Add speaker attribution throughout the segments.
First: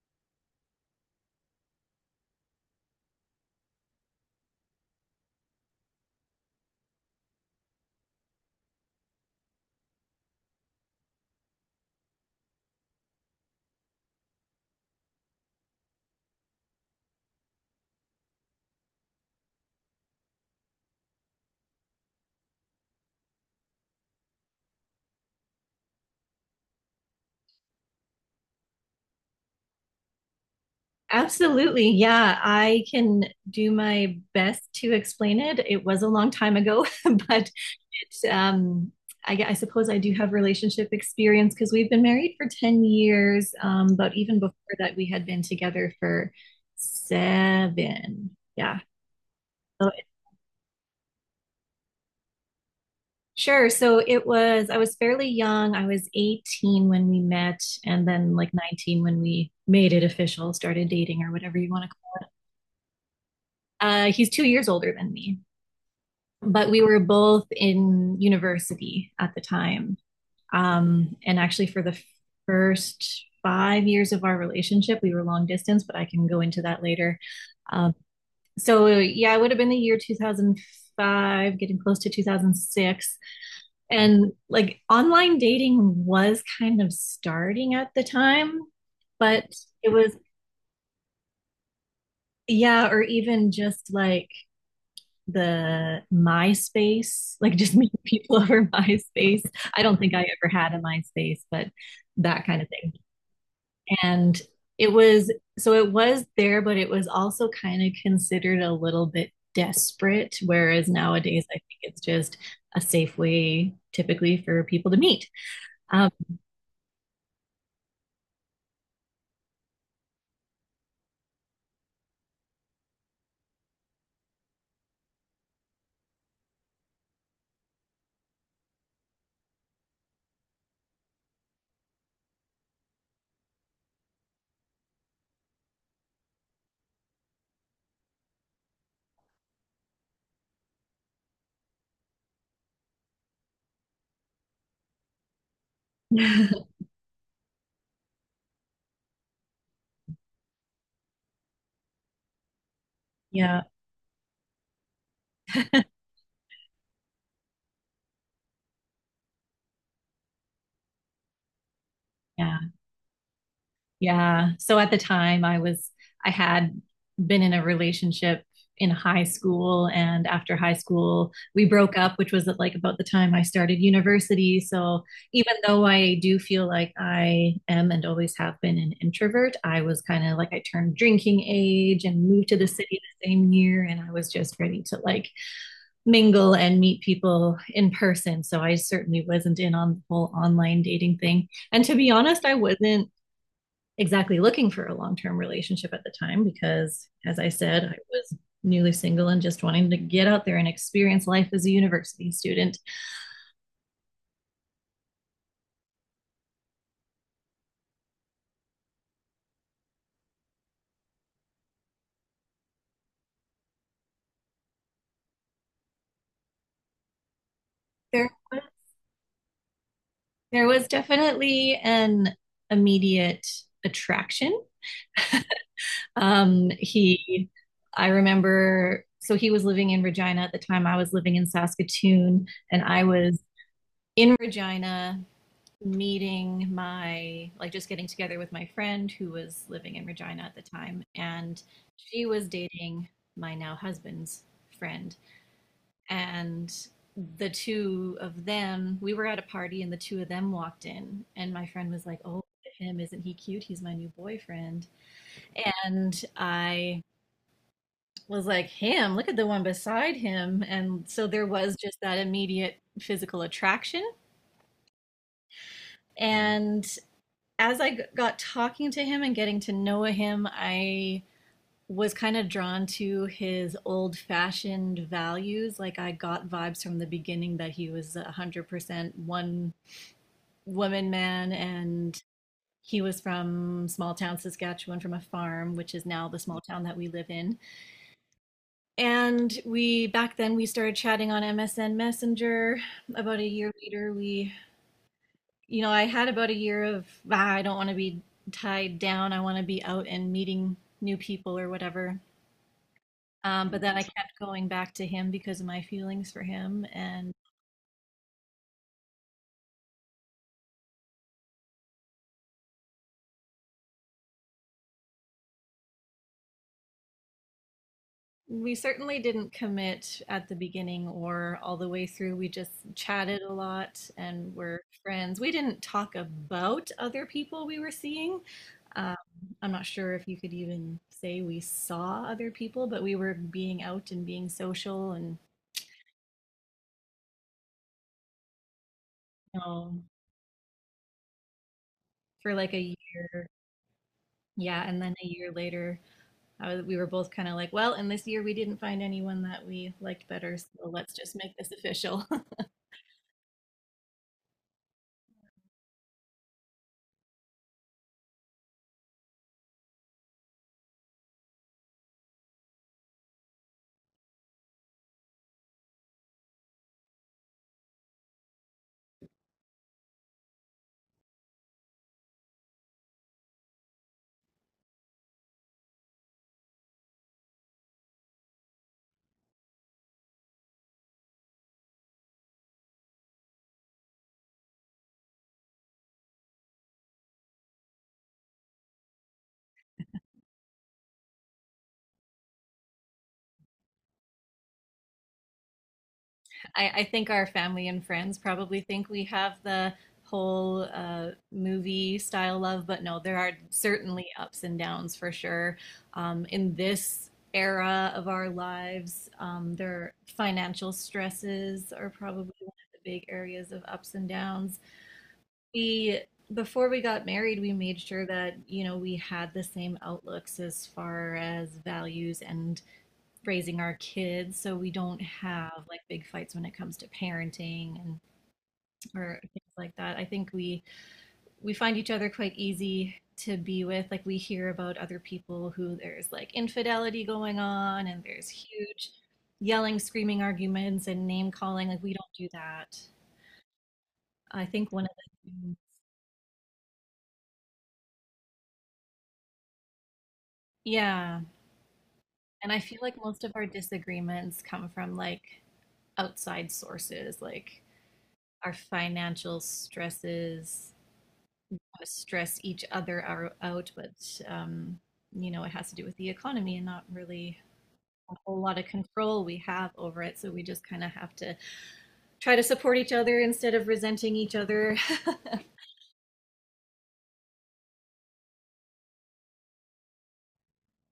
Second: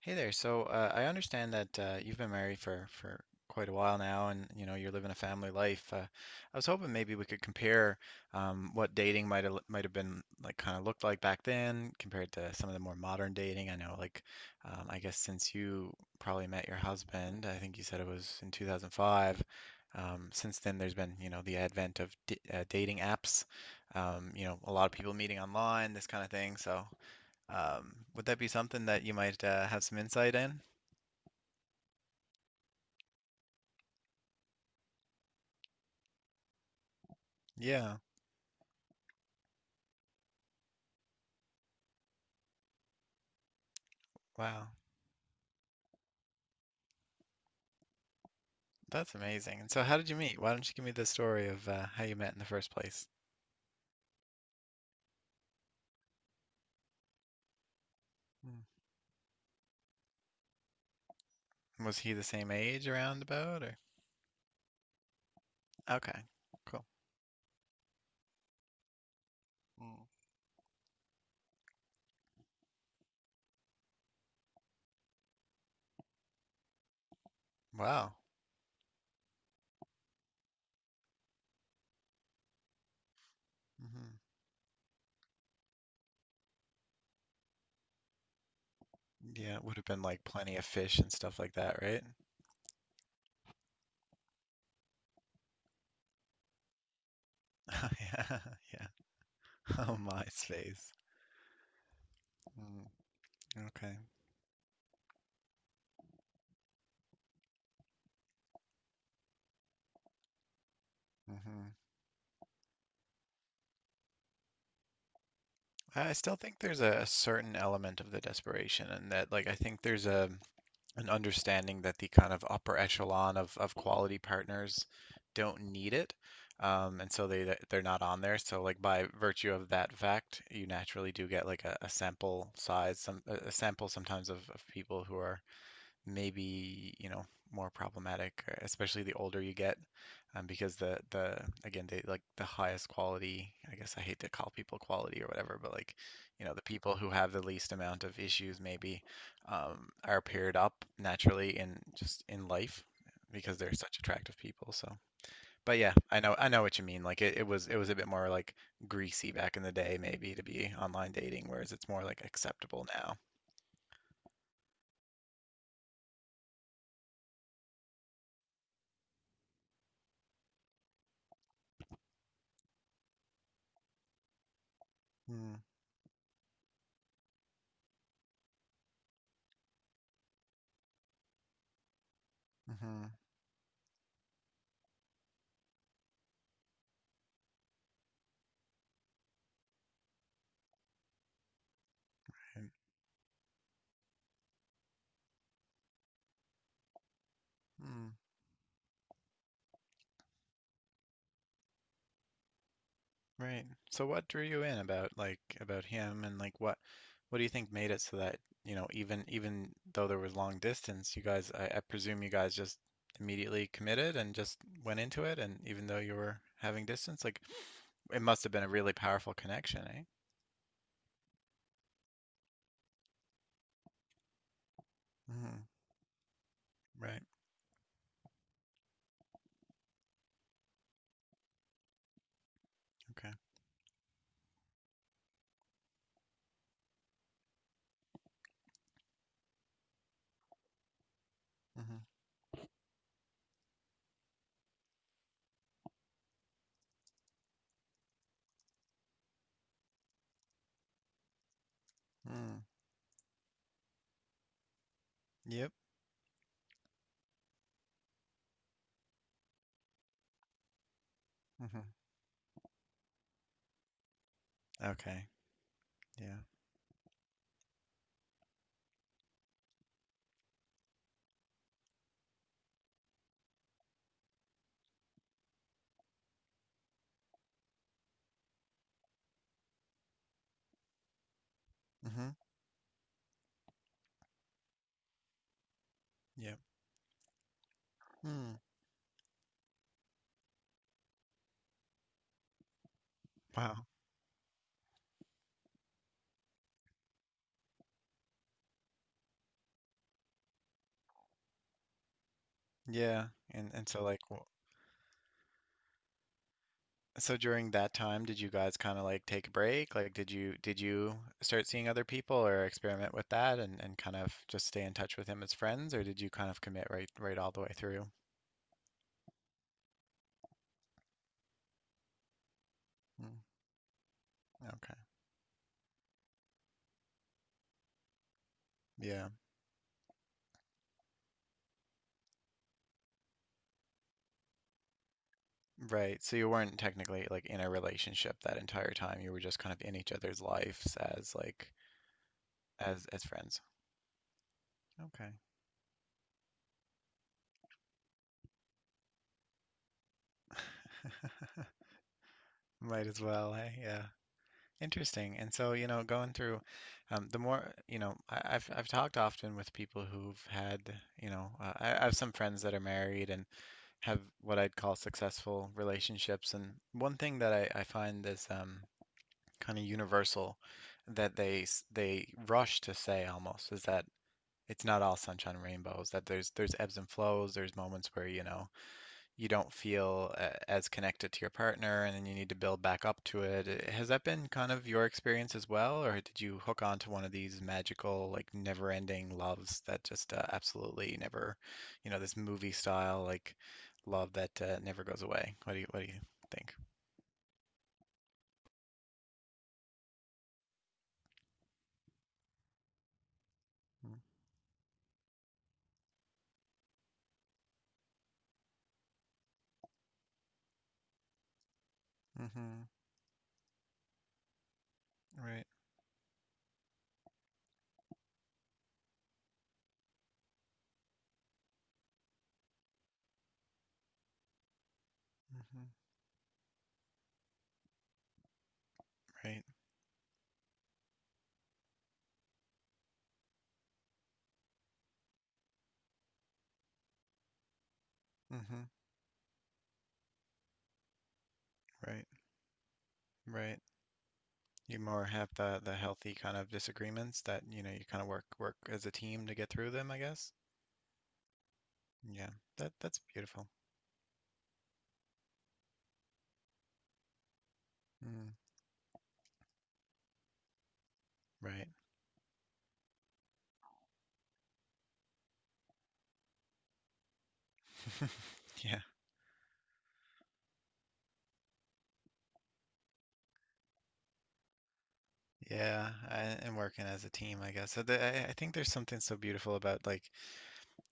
Speaker 1: Hey there. I understand that you've been married for quite a while now, and you know you're living a family life. I was hoping maybe we could compare what dating might have been like, kind of looked like back then, compared to some of the more modern dating. I know, I guess since you probably met your husband, I think you said it was in 2005. Since then, there's been, you know, the advent of d dating apps. You know, a lot of people meeting online, this kind of thing. Would that be something that you might have some insight in?
Speaker 2: Absolutely. Yeah, I can do my best to explain it. It was a long time ago, but
Speaker 1: Yeah.
Speaker 2: it, um, I suppose I do have relationship experience because we've been married for 10 years. But even before
Speaker 1: Wow.
Speaker 2: that, we had been together for seven. Yeah.
Speaker 1: That's amazing. And so
Speaker 2: So
Speaker 1: how
Speaker 2: it-
Speaker 1: did you meet? Why don't you give me the story of how you met in the first place?
Speaker 2: sure. I was fairly young. I was 18 when we met, and then like
Speaker 1: Hmm.
Speaker 2: 19 when we made it official, started dating or whatever you want to
Speaker 1: Was
Speaker 2: call
Speaker 1: he
Speaker 2: it.
Speaker 1: the same age around about or?
Speaker 2: He's 2 years older than me.
Speaker 1: Okay.
Speaker 2: But we
Speaker 1: Cool.
Speaker 2: were both in university at the time.
Speaker 1: Mm.
Speaker 2: And actually, for the first 5 years of our relationship, we were long distance, but I can go into that later. Um,
Speaker 1: Wow.
Speaker 2: so, yeah, it would have been the year 2005, getting close to 2006.
Speaker 1: Hmm.
Speaker 2: And like online dating was kind of starting at the time, but
Speaker 1: Yeah, it would have
Speaker 2: it
Speaker 1: been
Speaker 2: was,
Speaker 1: like plenty of fish and stuff like that, right?
Speaker 2: yeah, or even just like the MySpace, like just meeting people
Speaker 1: Yeah,
Speaker 2: over
Speaker 1: yeah.
Speaker 2: MySpace. I
Speaker 1: Oh,
Speaker 2: don't think I ever had a
Speaker 1: MySpace.
Speaker 2: MySpace, but that kind of
Speaker 1: Mm,
Speaker 2: thing.
Speaker 1: okay.
Speaker 2: And it was so it was there, but it was also kind of considered a little bit desperate. Whereas nowadays, I think
Speaker 1: Hmm.
Speaker 2: it's just a safe way typically for people to meet. Um,
Speaker 1: I still think there's a certain element of the desperation, and that, like, I think there's a and understanding that the kind of upper echelon of quality partners don't need it. And so they're not on there. So like by virtue of that fact, you naturally do get like a sample size, some a sample sometimes of people who are maybe, you know, more problematic, especially the older you get, because they like the highest quality, I guess. I hate to call people quality or whatever, but like, you know, the people who have the least amount of issues maybe, are paired up naturally in just in life because
Speaker 2: yeah.
Speaker 1: they're such attractive people. So but yeah, I know what you mean. Like it was a bit more like greasy back in the day maybe to be online dating, whereas it's more like
Speaker 2: Yeah.
Speaker 1: acceptable now.
Speaker 2: Yeah. So at the time I had been in a relationship in high school, and after high school we broke up, which was at like about the time I started university. So even though I do feel like I am and always have been an introvert, I was kind of like, I turned drinking age and moved to the city
Speaker 1: Mm-hmm.
Speaker 2: the same year, and I was just ready to like mingle and meet people in person. So I certainly wasn't in on the whole online dating thing. And to be honest, I wasn't exactly looking for a long term relationship at the time because, as I said, I was newly single and just wanting to get out there and experience life as a university student.
Speaker 1: Right. So what drew you in about, like, about him, and like what do you think made it so that, you know, even even though there was long distance, you guys, I presume you guys just immediately committed and just went into it, and even though you were having distance, like it
Speaker 2: There,
Speaker 1: must have been a really powerful connection, eh?
Speaker 2: there was definitely an immediate attraction.
Speaker 1: Hmm.
Speaker 2: Um,
Speaker 1: Right.
Speaker 2: he, I remember, so he was living in Regina at the time. I was living in Saskatoon, and I
Speaker 1: Okay.
Speaker 2: was in Regina meeting my just getting together with my friend who was living in Regina at the time, and
Speaker 1: Hmm.
Speaker 2: she was dating my now husband's friend. And the two of them, we were at a party and the two of them walked in, and my friend was like, oh, look
Speaker 1: Mm.
Speaker 2: at him, isn't he cute, he's my new boyfriend.
Speaker 1: Yep.
Speaker 2: And I was like, him, look at the one beside him. And so there was
Speaker 1: Hmm.
Speaker 2: just that immediate physical attraction.
Speaker 1: Okay. Yeah.
Speaker 2: And as I got talking to him and getting to know him, I was kind of drawn to his old fashioned values. Like, I got vibes from the beginning that he was a 100% one woman man, and
Speaker 1: Hmm.
Speaker 2: he was from small town Saskatchewan, from a farm, which is now the
Speaker 1: Yep.
Speaker 2: small town that we live in.
Speaker 1: Mm.
Speaker 2: And we Back then we started chatting on MSN Messenger. About a year
Speaker 1: Wow.
Speaker 2: later, we you know, I had about a year of, ah, I don't want to be tied down, I want to be out and meeting new people or whatever.
Speaker 1: Yeah.
Speaker 2: But
Speaker 1: And
Speaker 2: then I
Speaker 1: so like
Speaker 2: kept
Speaker 1: wh-
Speaker 2: going back to him because of my feelings for him. And
Speaker 1: So during that time, did you guys kind of like take a break? Like, did you start seeing other people or experiment with that, and kind of just stay in touch with him as friends, or did you kind of commit right all the way through?
Speaker 2: we certainly didn't commit at the beginning or all the way through. We just
Speaker 1: Mm,
Speaker 2: chatted a lot and were
Speaker 1: okay.
Speaker 2: friends. We didn't talk about other people we were seeing. Um,
Speaker 1: Yeah.
Speaker 2: I'm not sure if you could even say we saw other people, but we were being out and being social, and
Speaker 1: Right. So you weren't technically like in a relationship that entire time. You were just
Speaker 2: you
Speaker 1: kind of
Speaker 2: know,
Speaker 1: in each other's lives as like
Speaker 2: for like a
Speaker 1: as
Speaker 2: year.
Speaker 1: friends.
Speaker 2: Yeah, and then a
Speaker 1: Okay.
Speaker 2: year later, we were both kind of like, well, and this year we didn't find anyone that we liked better, so let's just make this official.
Speaker 1: Might as well, hey? Yeah. Interesting. And so, you know, going through, the more, you know, I've talked often with people who've had, you know, I have some friends that are married and have what I'd call successful relationships. And one thing that I find is, kind of universal, that they rush to say almost, is that it's not all sunshine and rainbows, that there's ebbs and flows, there's moments where, you know, you don't feel as connected to your partner, and then you need to build back up to it. Has that been kind of your experience as well, or did you hook on to one of these magical, like never-ending loves that just, absolutely never, you know, this movie style like love that, never goes away? What do you think?
Speaker 2: I think our family and friends probably think we have the whole movie style love, but no, there are
Speaker 1: Mm.
Speaker 2: certainly ups and downs for sure. In this era of our lives, their financial stresses are probably one
Speaker 1: Mm-hmm.
Speaker 2: of the big areas of ups and downs.
Speaker 1: Right.
Speaker 2: We before we got married, we made sure that, you know, we had the same outlooks as far as values and raising our kids, so we don't have
Speaker 1: Mm-hmm.
Speaker 2: like big fights when it comes to parenting and or
Speaker 1: Right.
Speaker 2: things like that. I think We find each other quite easy to be with. Like, we hear about other people who there's like infidelity going on, and there's
Speaker 1: Mm-hmm.
Speaker 2: huge yelling, screaming arguments and name calling. Like, we
Speaker 1: Right.
Speaker 2: don't do that.
Speaker 1: Right.
Speaker 2: I think
Speaker 1: You
Speaker 2: one of
Speaker 1: more have
Speaker 2: the
Speaker 1: the healthy kind of disagreements that, you know, you kind of work as a team to get through them, I guess.
Speaker 2: Yeah.
Speaker 1: Yeah.
Speaker 2: And I
Speaker 1: That
Speaker 2: feel like
Speaker 1: that's
Speaker 2: most of our
Speaker 1: beautiful.
Speaker 2: disagreements come from like outside sources, like
Speaker 1: Mm,
Speaker 2: our financial stresses
Speaker 1: right.
Speaker 2: stress each other out, but um, you know, it has to do with the economy, and not really a whole lot of
Speaker 1: Yeah.
Speaker 2: control we have over it. So we just kind of have to try to support each other instead of resenting each other.
Speaker 1: Yeah. And working as a team, I guess. So I think there's something so beautiful about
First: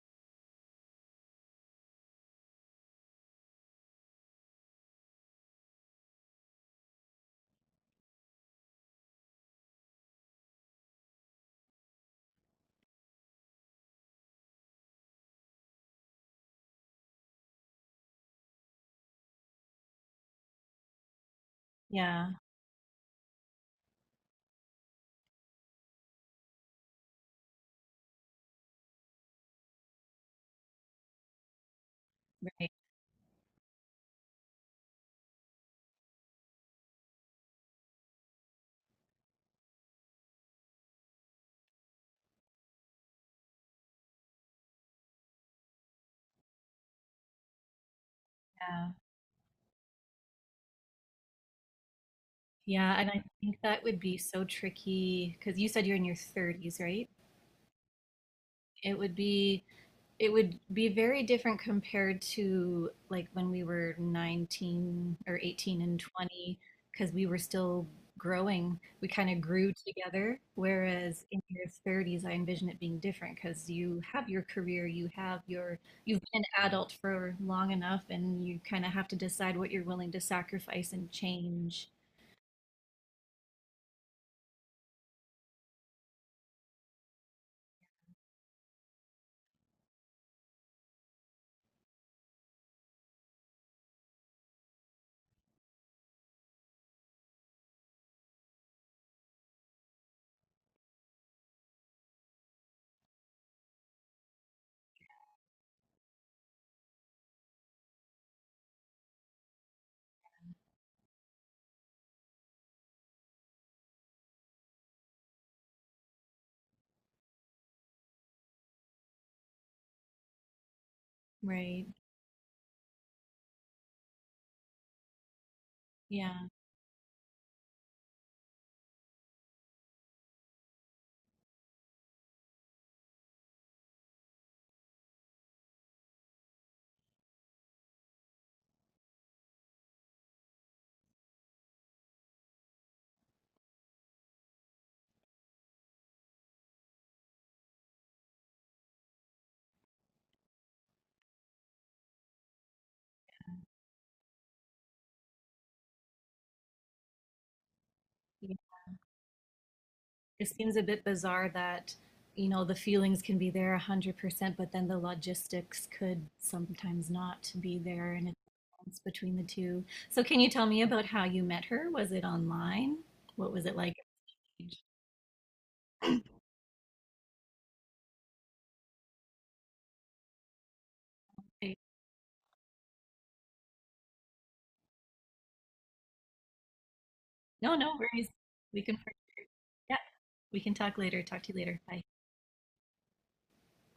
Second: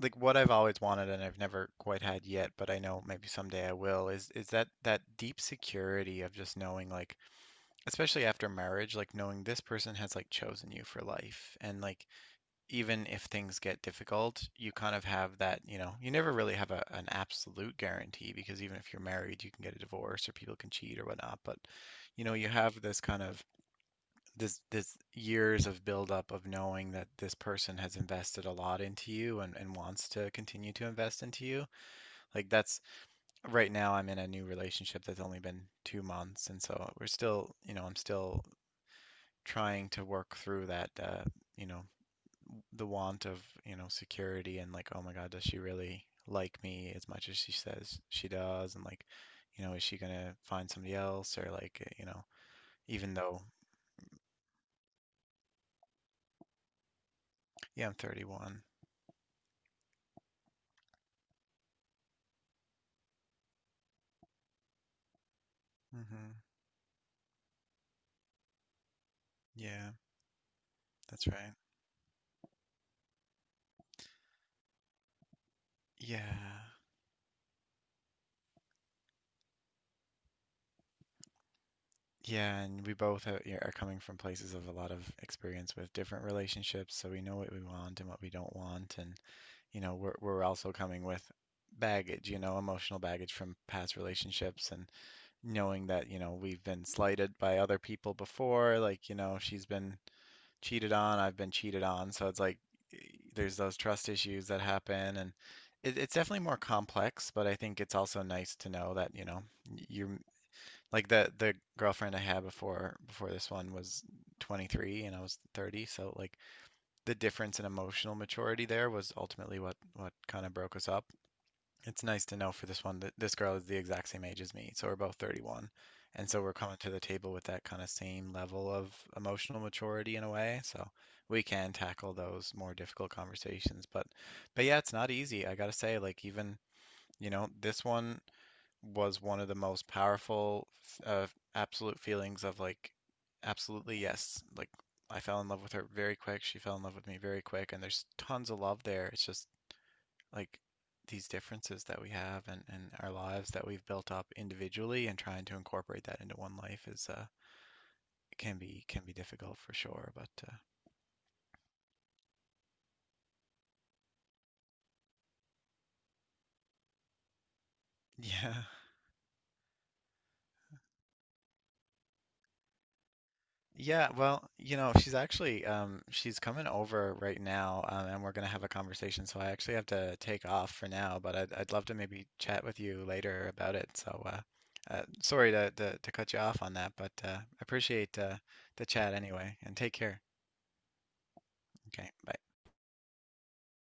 Speaker 1: like what I've always wanted and I've never quite had yet, but I know maybe someday I will, is that deep security of just knowing, like, especially after marriage, like knowing this person has like chosen you for life. And like even if things get difficult, you kind of have that, you know, you never really have an absolute guarantee, because even if you're married, you can get a divorce or people can cheat or whatnot, but you
Speaker 2: Yeah,
Speaker 1: know, you have this kind of this years of buildup of knowing that this person has invested a lot into you, and wants to continue to invest into you. Like
Speaker 2: right.
Speaker 1: that's right now. I'm in a new relationship that's only been 2 months, and so we're still, you know, I'm still trying to work through that, you know, the want of, you know, security, and like, oh my God, does she really like me as much as she says she does? And
Speaker 2: Yeah.
Speaker 1: like, you know, is she gonna find somebody else, or like, you know,
Speaker 2: Yeah, and
Speaker 1: even
Speaker 2: I
Speaker 1: though,
Speaker 2: think that would be so tricky because you said you're in your 30s, right?
Speaker 1: yeah, I'm 31.
Speaker 2: It would be It would be very different compared to like when we were 19 or 18 and
Speaker 1: Hmm.
Speaker 2: 20, because we were still growing. We kind of grew
Speaker 1: Yeah.
Speaker 2: together. Whereas
Speaker 1: That's
Speaker 2: in
Speaker 1: right.
Speaker 2: your 30s, I envision it being different because you have your career, you have you've been an
Speaker 1: Yeah.
Speaker 2: adult for long enough, and you kind of have to decide what you're willing to sacrifice and change,
Speaker 1: Yeah, and we both are, yeah, are coming from places of a lot of experience with different relationships, so we know what we want and what we don't want, and you know, we're also coming with baggage, you know, emotional baggage from past relationships, and knowing that, you know, we've been slighted by other people before, like, you know, she's been cheated on, I've been cheated on, so it's like, eh, there's those trust issues that happen, and it's definitely more complex, but I think it's also nice to know that, you know, you're like the girlfriend I had before this one was 23 and I was 30, so like the difference in emotional maturity there was ultimately what kind of broke us up.
Speaker 2: right?
Speaker 1: It's nice to know for this one that this girl is the exact same age as me, so we're both 31. And so
Speaker 2: Yeah.
Speaker 1: we're coming to the table with that kind of same level of emotional maturity in a way, so we can tackle those more difficult conversations. But yeah, it's not easy. I gotta say, like, even you know, this one was one of the most powerful, uh, absolute feelings of like absolutely yes, like I fell in love with her very quick, she fell in love with me very quick, and there's tons of love there. It's just like these differences that we have, and our lives that we've built up individually, and trying to incorporate that into one life is, can be, can be difficult for sure, but
Speaker 2: It seems a bit bizarre that, you know, the feelings can be there 100%, but then the logistics could sometimes not be there, and
Speaker 1: yeah.
Speaker 2: it's between the two. So, can you tell me about how you met her? Was it online? What was it like?
Speaker 1: Yeah, well, you know, she's actually she's coming over right now, and we're gonna have a conversation. So I actually have to take off for now, but I'd
Speaker 2: Okay.
Speaker 1: love to maybe chat with you later about it. So sorry to, to cut you off on that, but
Speaker 2: No, no
Speaker 1: appreciate
Speaker 2: worries. We
Speaker 1: the
Speaker 2: can,
Speaker 1: chat anyway, and take
Speaker 2: yeah,
Speaker 1: care.
Speaker 2: we can talk later. Talk to you later. Bye.
Speaker 1: Okay, bye.